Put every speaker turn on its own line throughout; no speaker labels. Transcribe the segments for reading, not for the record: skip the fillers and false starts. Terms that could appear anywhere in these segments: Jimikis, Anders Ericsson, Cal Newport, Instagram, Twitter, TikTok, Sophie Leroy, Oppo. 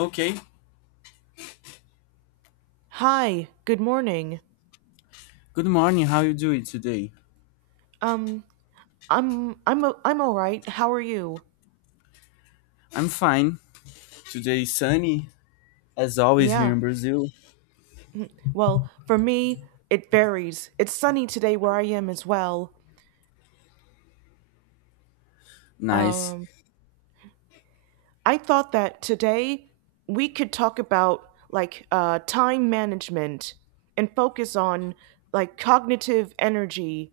Okay.
Hi, good morning.
Good morning. How you doing today?
Um, I'm all right. How are you?
I'm fine. Today is sunny as always
Yeah.
here in Brazil.
Well, for me, it varies. It's sunny today where I am as well.
Nice.
Um, I thought that today we could talk about like time management and focus on like cognitive energy.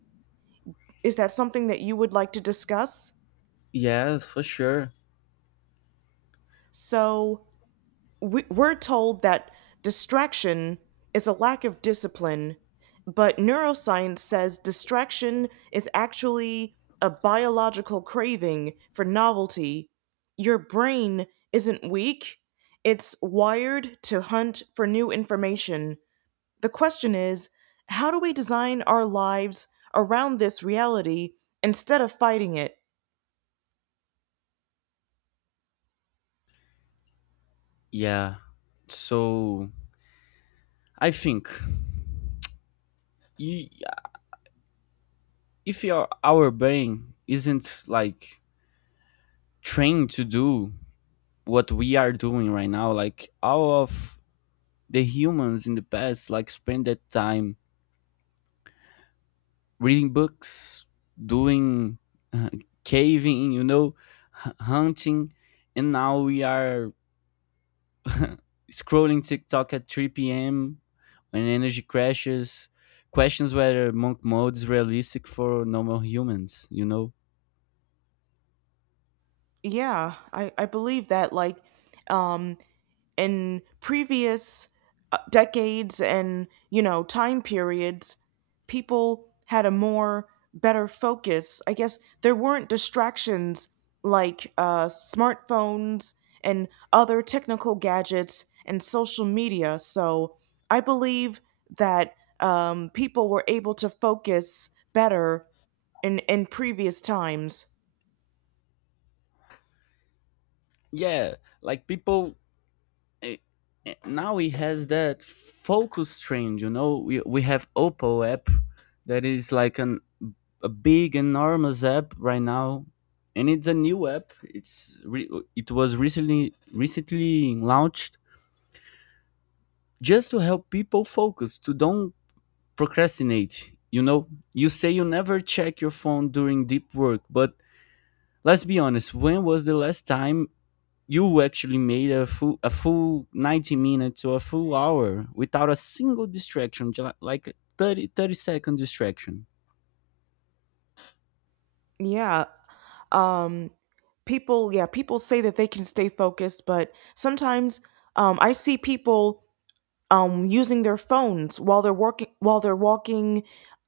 Is that something that you would like to discuss?
Yes, for sure.
So, we're told that distraction is a lack of discipline, but neuroscience says distraction is actually a biological craving for novelty. Your brain isn't weak, it's wired to hunt for new information. The question is how do we design our lives around this reality instead of fighting it?
Yeah. So I think you, if your, our brain isn't like trained to do what we are doing right now, like all of the humans in the past, like spend that time reading books, doing uh, caving, hunting, and now we are scrolling TikTok at 3 p.m. when energy crashes. Questions whether monk mode is realistic for normal humans, you know?
Yeah, I believe that. Like, um, in previous decades and you know time periods people had a more better focus, I guess there weren't distractions like smartphones and other technical gadgets and social media, so I believe that people were able to focus better in previous times.
Yeah, like people eh, now he has that focus trend, you know? We have Oppo app that is like an a big enormous app right now, and it's a new app. It was recently launched just to help people focus, to don't procrastinate, you know? You say you never check your phone during deep work, but let's be honest, when was the last time you actually made a full 90 minutes or a full hour without a single distraction, like a 30 30-second distraction?
Yeah. um people say that they can stay focused, but sometimes I see people using their phones while they're working, while they're walking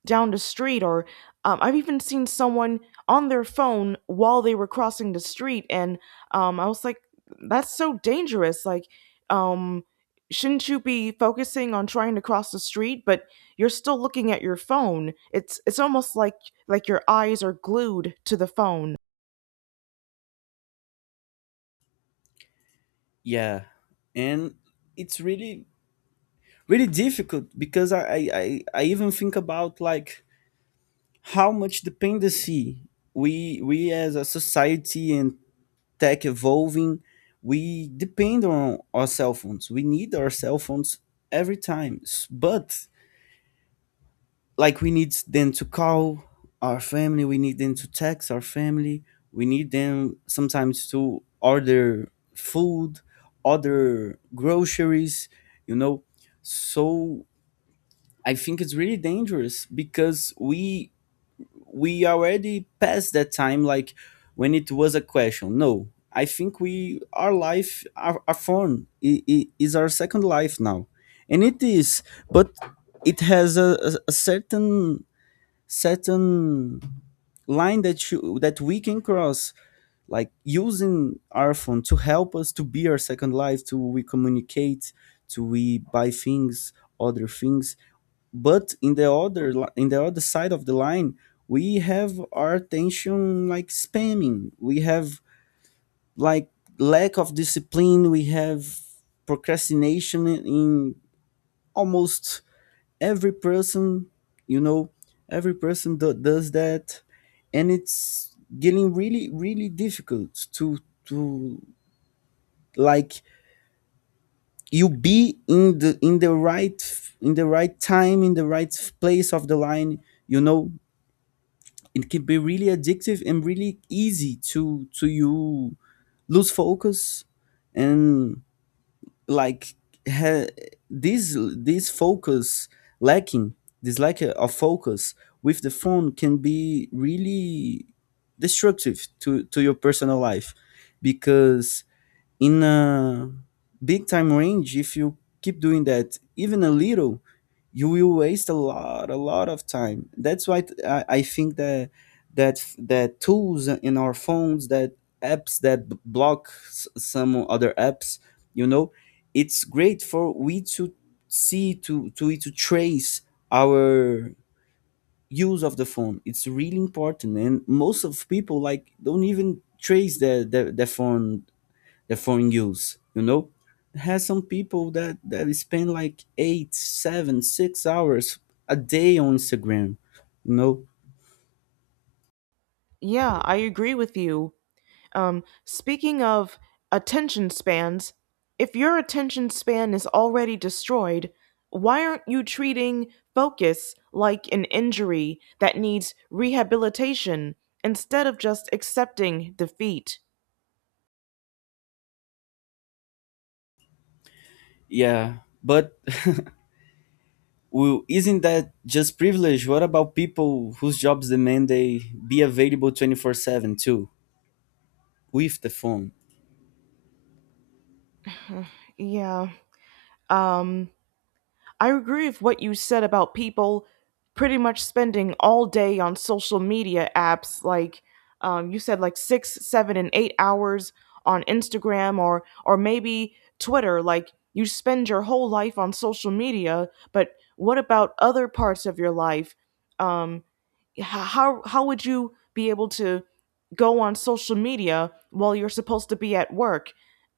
down the street, or I've even seen someone on their phone while they were crossing the street, and I was like, that's so dangerous. Um shouldn't you be focusing on trying to cross the street, but you're still looking at your phone? It's almost like your eyes are glued to the phone.
Yeah, and it's really really difficult because I even think about like how much dependency we as a society and tech evolving, we depend on our cell phones. We need our cell phones every time, but like we need them to call our family, we need them to text our family, we need them sometimes to order food, order groceries, you know? So I think it's really dangerous because we already passed that time, like when it was a question. No, I think we our life our phone is our second life now. And it is, but it has a certain line that you that we can cross, like using our phone to help us, to be our second life, to we communicate, to we buy things, other things. But in the in the other side of the line, we have our attention like spamming, we have like lack of discipline, we have procrastination in almost every person, you know, every person does that. And it's getting really really difficult to to like you be in the right time in the right place of the line, you know? It can be really addictive and really easy to you lose focus. And like ha- this focus lacking this lack of focus with the phone can be really destructive to your personal life, because in a big time range, if you keep doing that even a little, you will waste a lot of time. That's why I think that tools in our phones, that apps block some other apps, you know, it's great for we to see to trace our use of the phone. It's really important, and most of people like don't even trace the phone use, you know? Has some people that spend like 8, 7, 6 hours a day on Instagram, you know?
Yeah, I agree with you. Speaking of attention spans, if your attention span is already destroyed, why aren't you treating focus like an injury that needs rehabilitation instead of just accepting defeat?
Yeah, but well, isn't that just privilege? What about people whose jobs demand they be available 24/7 too with the phone?
Yeah. Um, I agree with what you said about people pretty much spending all day on social media apps. Like you said, like 6, 7, and 8 hours on Instagram or maybe Twitter. Like you spend your whole life on social media, but what about other parts of your life? Um, how would you be able to go on social media while you're supposed to be at work?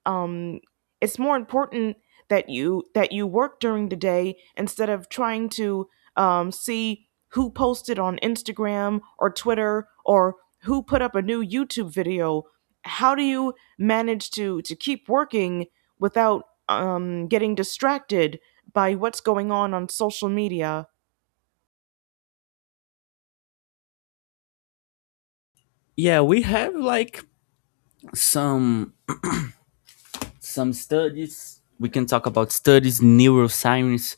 Um, it's more important that you work during the day instead of trying to see who posted on Instagram or Twitter, or who put up a new YouTube video. How do you manage to keep working without getting distracted by what's going on social media?
Yeah, we have like some some studies, we can talk about studies, neuroscience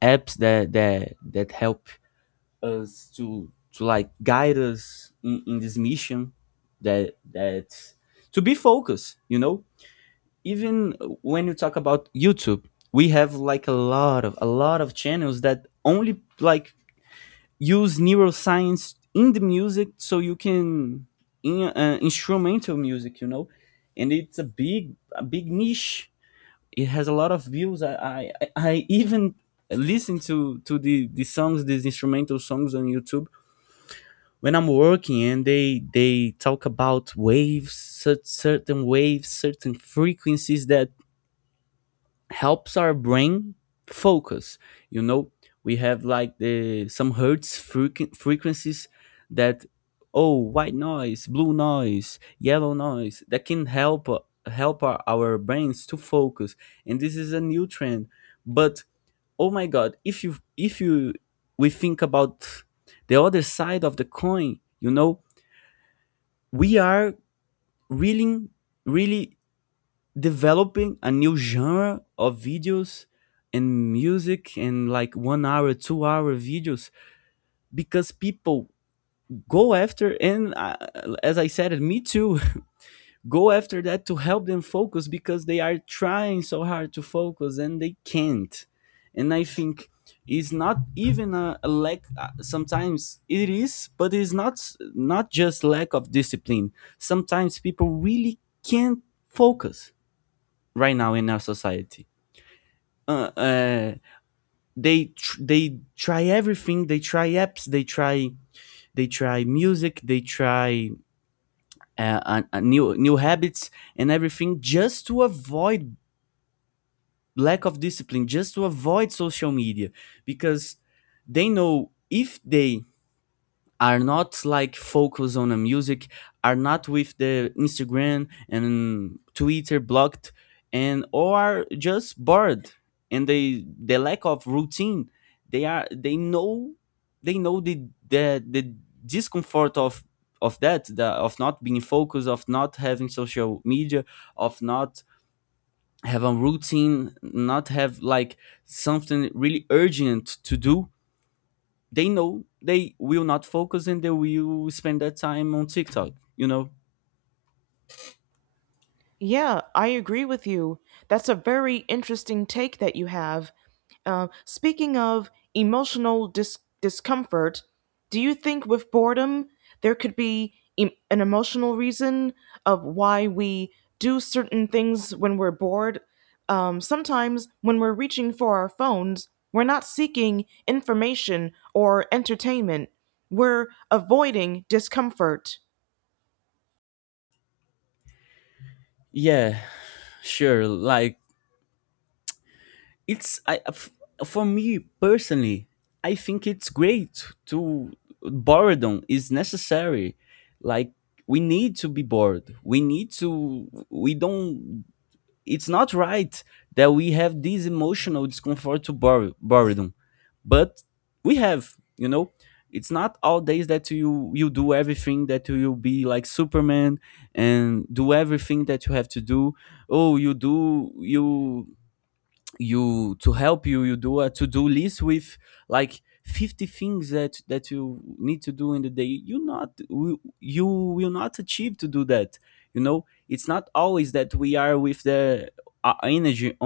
apps that help us to like guide us in this mission that to be focused, you know? Even when you talk about YouTube, we have like a lot of channels that only like use neuroscience in the music, so you can, in instrumental music, you know, and it's a big niche. It has a lot of views. I even listen to these instrumental songs on YouTube when I'm working, and they talk about waves, certain waves, certain frequencies that helps our brain focus. You know, we have like the some hertz frequencies that, oh, white noise, blue noise, yellow noise that can help our brains to focus. And this is a new trend. But oh my god, if you we think about the other side of the coin, you know, we are really really developing a new genre of videos and music, and like 1 hour 2 hour videos because people go after, and as I said, me too, go after that to help them focus because they are trying so hard to focus and they can't. And I think it's not even a lack. Sometimes it is, but it's not not just lack of discipline. Sometimes people really can't focus right now in our society. Uh, uh, they they try everything. They try apps. They try music. They try new habits and everything, just to avoid lack of discipline, just to avoid social media, because they know if they are not like focused on the music, are not with the Instagram and Twitter blocked, and or are just bored, and the lack of routine, they know, they know the discomfort of of not being focused, of not having social media, of not have a routine, not have like something really urgent to do, they know they will not focus and they will spend that time on TikTok, you know?
Yeah, I agree with you. That's a very interesting take that you have. Speaking of emotional discomfort, do you think with boredom there could be an emotional reason of why we do certain things when we're bored? Sometimes when we're reaching for our phones, we're not seeking information or entertainment, we're avoiding discomfort.
Yeah, sure. Like it's I uh, f- for me personally, I think it's great to boredom is necessary. Like we need to be bored. We need to we don't It's not right that we have this emotional discomfort to boredom, but we have, you know, it's not all days that you do everything, that you will be like Superman and do everything that you have to do. Oh, you do you you to help you you do a to-do list with like 50 things that you need to do in the day, you will not achieve to do that, you know? It's not always that we are with the energy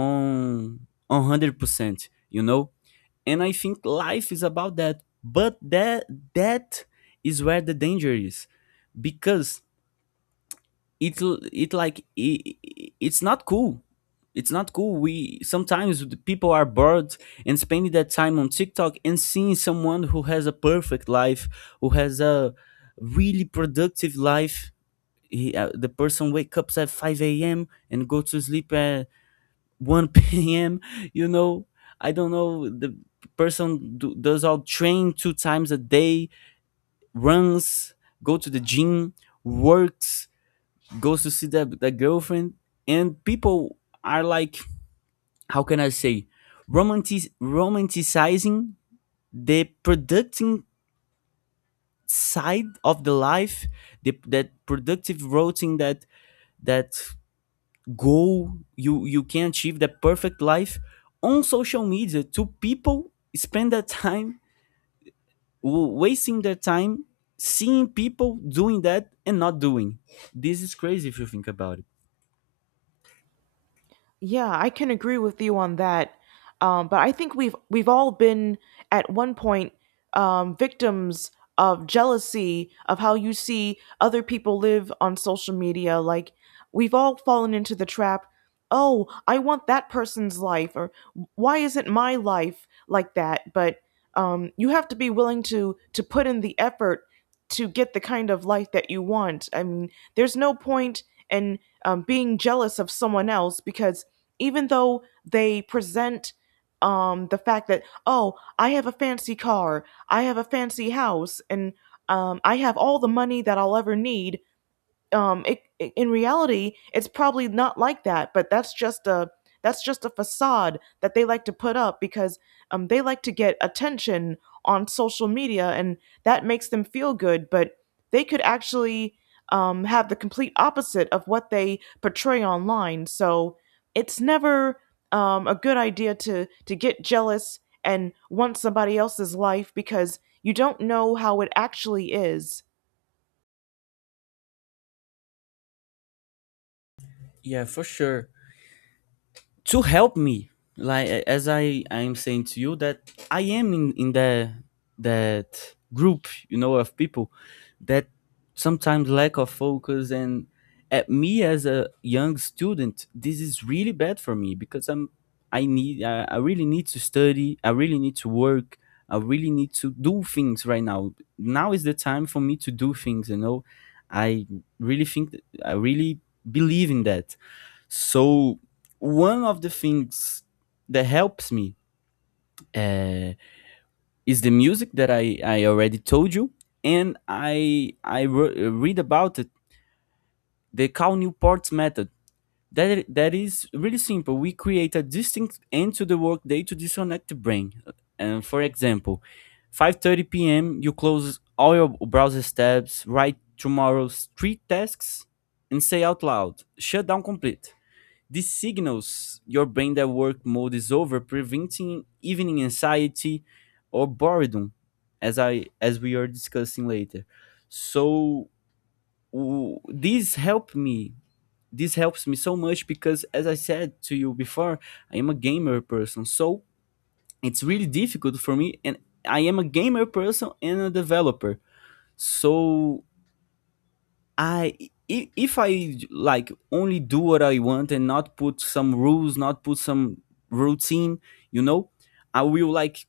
on 100%, you know? And I think life is about that. But that is where the danger is, because it it like it's not cool, we sometimes the people are bored and spending that time on TikTok and seeing someone who has a perfect life, who has a really productive life. The person wakes up at 5 a.m. and go to sleep at 1 p.m., you know, I don't know, the person does all train two times a day, runs, go to the gym, works, goes to see that girlfriend, and people are like, how can I say, romanticizing the productive side of the life, the that productive routine, that goal. You can achieve the perfect life on social media, to people spend their time wasting their time seeing people doing that and not doing. This is crazy if you think about it.
Yeah, I can agree with you on that. But I think we've all been at one point victims of jealousy of how you see other people live on social media. Like we've all fallen into the trap. Oh, I want that person's life, or why isn't my life like that? But you have to be willing to put in the effort to get the kind of life that you want. I mean, there's no point in being jealous of someone else, because even though they present the fact that, oh, I have a fancy car, I have a fancy house, and I have all the money that I'll ever need, in reality, it's probably not like that, but that's just a facade that they like to put up, because they like to get attention on social media, and that makes them feel good, but they could actually have the complete opposite of what they portray online. So it's never a good idea to get jealous and want somebody else's life, because you don't know how it actually is.
Yeah, for sure. To help me, like as I am saying to you, that I am in the that group, you know, of people that sometimes lack of focus, and at me as a young student, this is really bad for me because I need, I really need to study, I really need to work, I really need to do things right now. Now is the time for me to do things, you know? i I really believe in that. So one of the things that helps me, uh, is the music that I already told you, and I read about it. The Cal Newport's method. That is really simple. We create a distinct end to the workday to disconnect the brain. And for example, 5:30 p.m. you close all your browser tabs, write tomorrow's three tasks, and say out loud, "Shut down complete." This signals your brain that work mode is over, preventing evening anxiety or boredom, as I as we are discussing later. So this helped me. This helps me so much because, as I said to you before, I am a gamer person. So it's really difficult for me, and I am a gamer person and a developer. So I if I like only do what I want and not put some rules, not put some routine, you know, I will like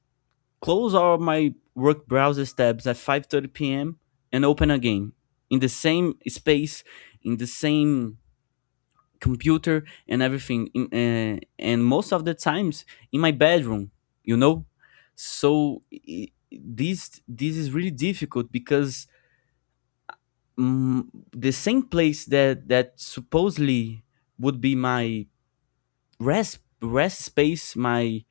close all my work browser tabs at 5:30 p.m. and open again in the same space, in the same computer and everything, and most of the times in my bedroom, you know. So this is really difficult because mm, the same place that supposedly would be my rest space, my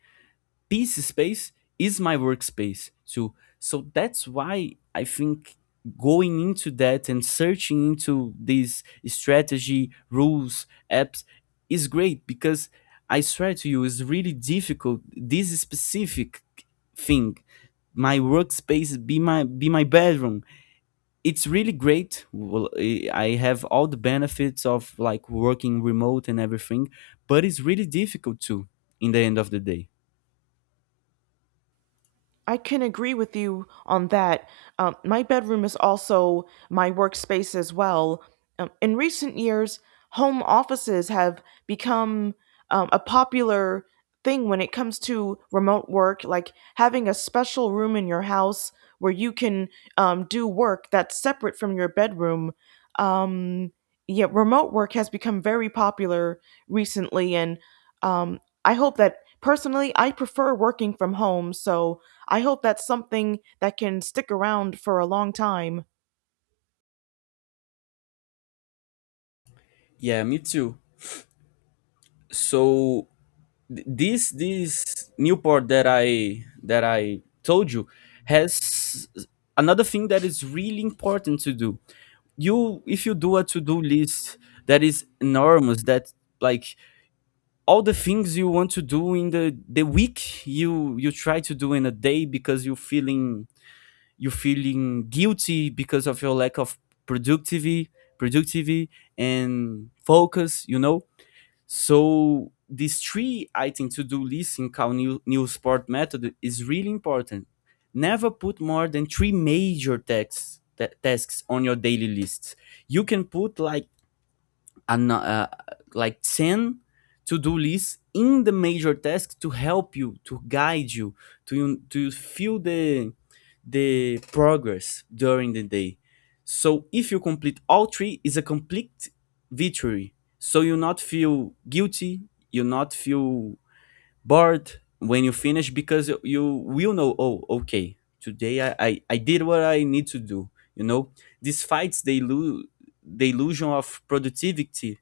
peace space is my workspace. So that's why I think going into that and searching into these strategy rules apps is great because I swear to you, it's really difficult. This specific thing, my workspace be my bedroom it's really great. Well, I have all the benefits of like working remote and everything, but it's really difficult too in the end of the day.
I can agree with you on that. My bedroom is also my workspace as well. In recent years, home offices have become a popular thing when it comes to remote work, like having a special room in your house where you can do work that's separate from your bedroom. Um, yeah, remote work has become very popular recently, and um, I hope that, personally, I prefer working from home. So I hope that's something that can stick around for a long time.
Yeah, me too. So this Newport that I told you has another thing that is really important to do. You if you do a to-do list that is enormous that like all the things you want to do in the week you try to do in a day because you're feeling guilty because of your lack of productivity productivity and focus, you know. So these three items to do list in Cal new sport method is really important. Never put more than three major tasks on your daily lists. You can put like an, uh, like 10 to-do list in the major tasks to help you to guide you to feel the progress during the day. So if you complete all three is a complete victory, so you not feel guilty, you not feel bored when you finish because you will know, oh okay, today I did what I need to do, you know. These fights they lose the illusion of productivity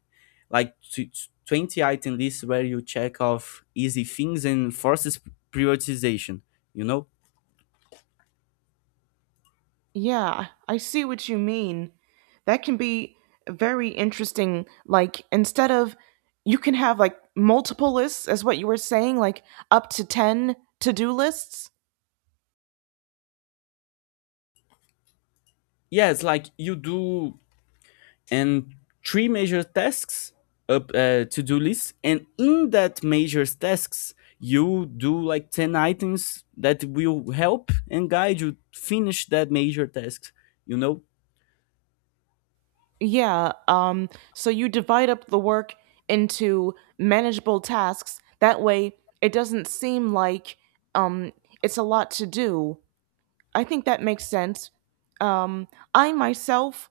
like 20 item list where you check off easy things and forces prioritization, you know.
Yeah, I see what you mean. That can be very interesting. Like, instead of, you can have like multiple lists, as what you were saying, like up to 10 to do lists.
Yes, like you do and three major tasks up to do list, and in that major tasks you do like 10 items that will help and guide you finish that major task, you know.
Yeah, so you divide up the work into manageable tasks. That way, it doesn't seem like um, it's a lot to do. I think that makes sense. Um, I myself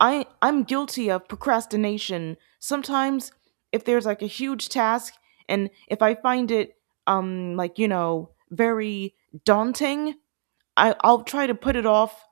I I'm guilty of procrastination. Sometimes if there's like a huge task, and if I find it very daunting, I'll try to put it off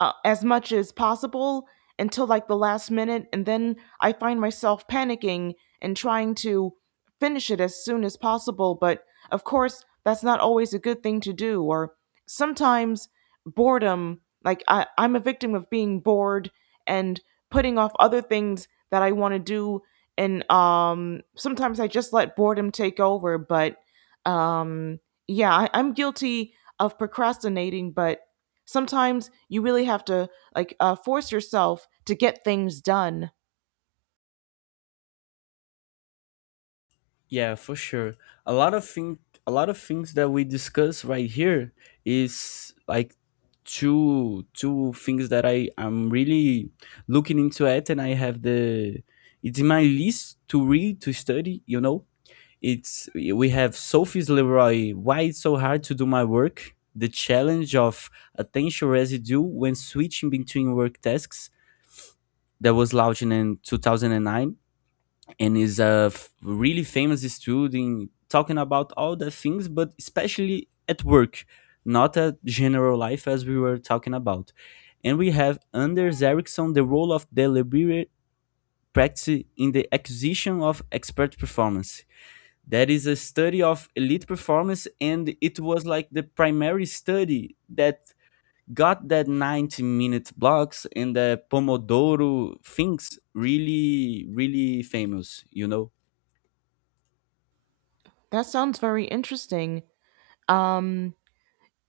as much as possible until like the last minute, and then I find myself panicking and trying to finish it as soon as possible. But of course, that's not always a good thing to do. Or sometimes boredom, like I'm a victim of being bored and putting off other things that I want to do. And sometimes I just let boredom take over. But um, yeah, I'm guilty of procrastinating, but sometimes you really have to force yourself to get things done.
Yeah, for sure. a lot of thing a lot of things that we discuss right here is like two things that I am really looking into it, and I have the, it's in my list to read, to study, you know. It's we have Sophie's Leroy. Why it's so hard to do my work? The challenge of attention residue when switching between work tasks, that was launched in 2009, and is a really famous student talking about all the things, but especially at work, not at general life as we were talking about. And we have Anders Ericsson, the role of deliberate practice in the acquisition of expert performance, that is a study of elite performance, and it was like the primary study that got that 90-minute blocks and the pomodoro things really famous, you know.
That sounds very interesting. Um,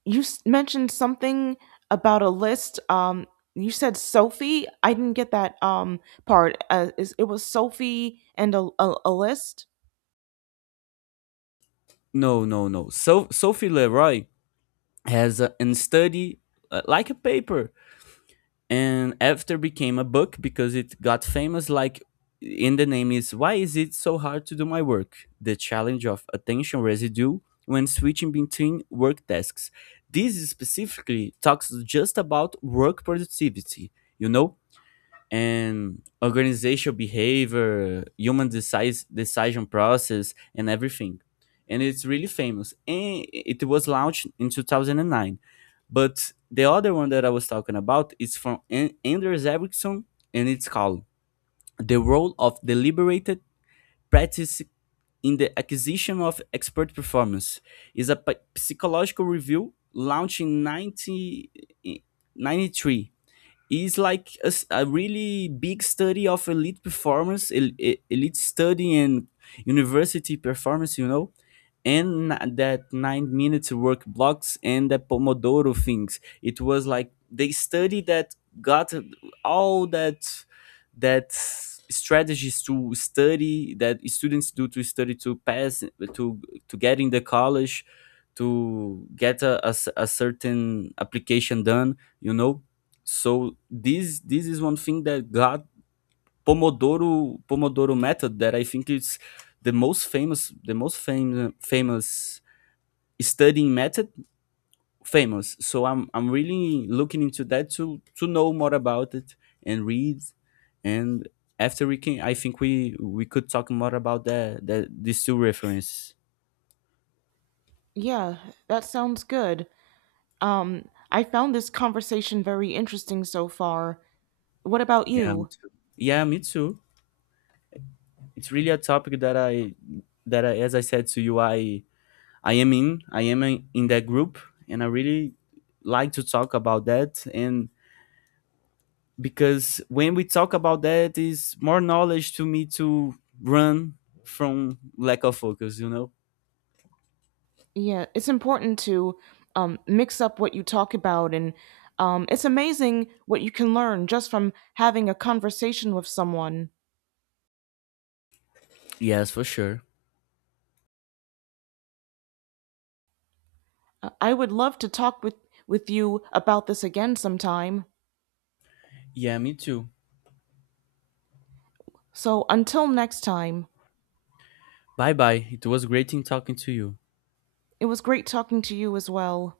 mentioned something about a list. You said Sophie. I didn't get that part. It was Sophie and a list.
No, no, no. So Sophie Leroy has an study, like a paper, and after became a book because it got famous. Like in the name is why is it so hard to do my work, the challenge of attention residue when switching between work tasks. This specifically talks just about work productivity, you know, and organizational behavior, human decision process, and everything. And it's really famous. And it was launched in 2009. But the other one that I was talking about is from Anders Ericsson, and it's called The Role of Deliberated Practice in the Acquisition of Expert Performance. Is a psychological review launched in 90, is like a really big study of elite performance, elite study, and university performance, you know. And that 9 minutes work blocks and the pomodoro things, it was like they study that got all that strategies to study that students do to study to pass to to get in the college, to get a certain application done, you know. So this is one thing that got Pomodoro method that I think is the most famous, the most famous studying method famous. So I'm really looking into that to know more about it and read, and after we can, I think we could talk more about that these two references.
Yeah, that sounds good. I found this conversation very interesting so far. What about
Yeah, me
you?
too. Yeah, me too. It's really a topic that I, as I said to you, I am in that group, and I really like to talk about that. And because when we talk about that is more knowledge to me to run from lack of focus, you know.
Yeah, it's important to mix up what you talk about, and it's amazing what you can learn just from having a conversation with someone.
Yes, for sure.
I would love to talk with you about this again sometime.
Yeah, me too.
So until next time,
Bye bye, it was great in talking to you.
it was great talking to you as well.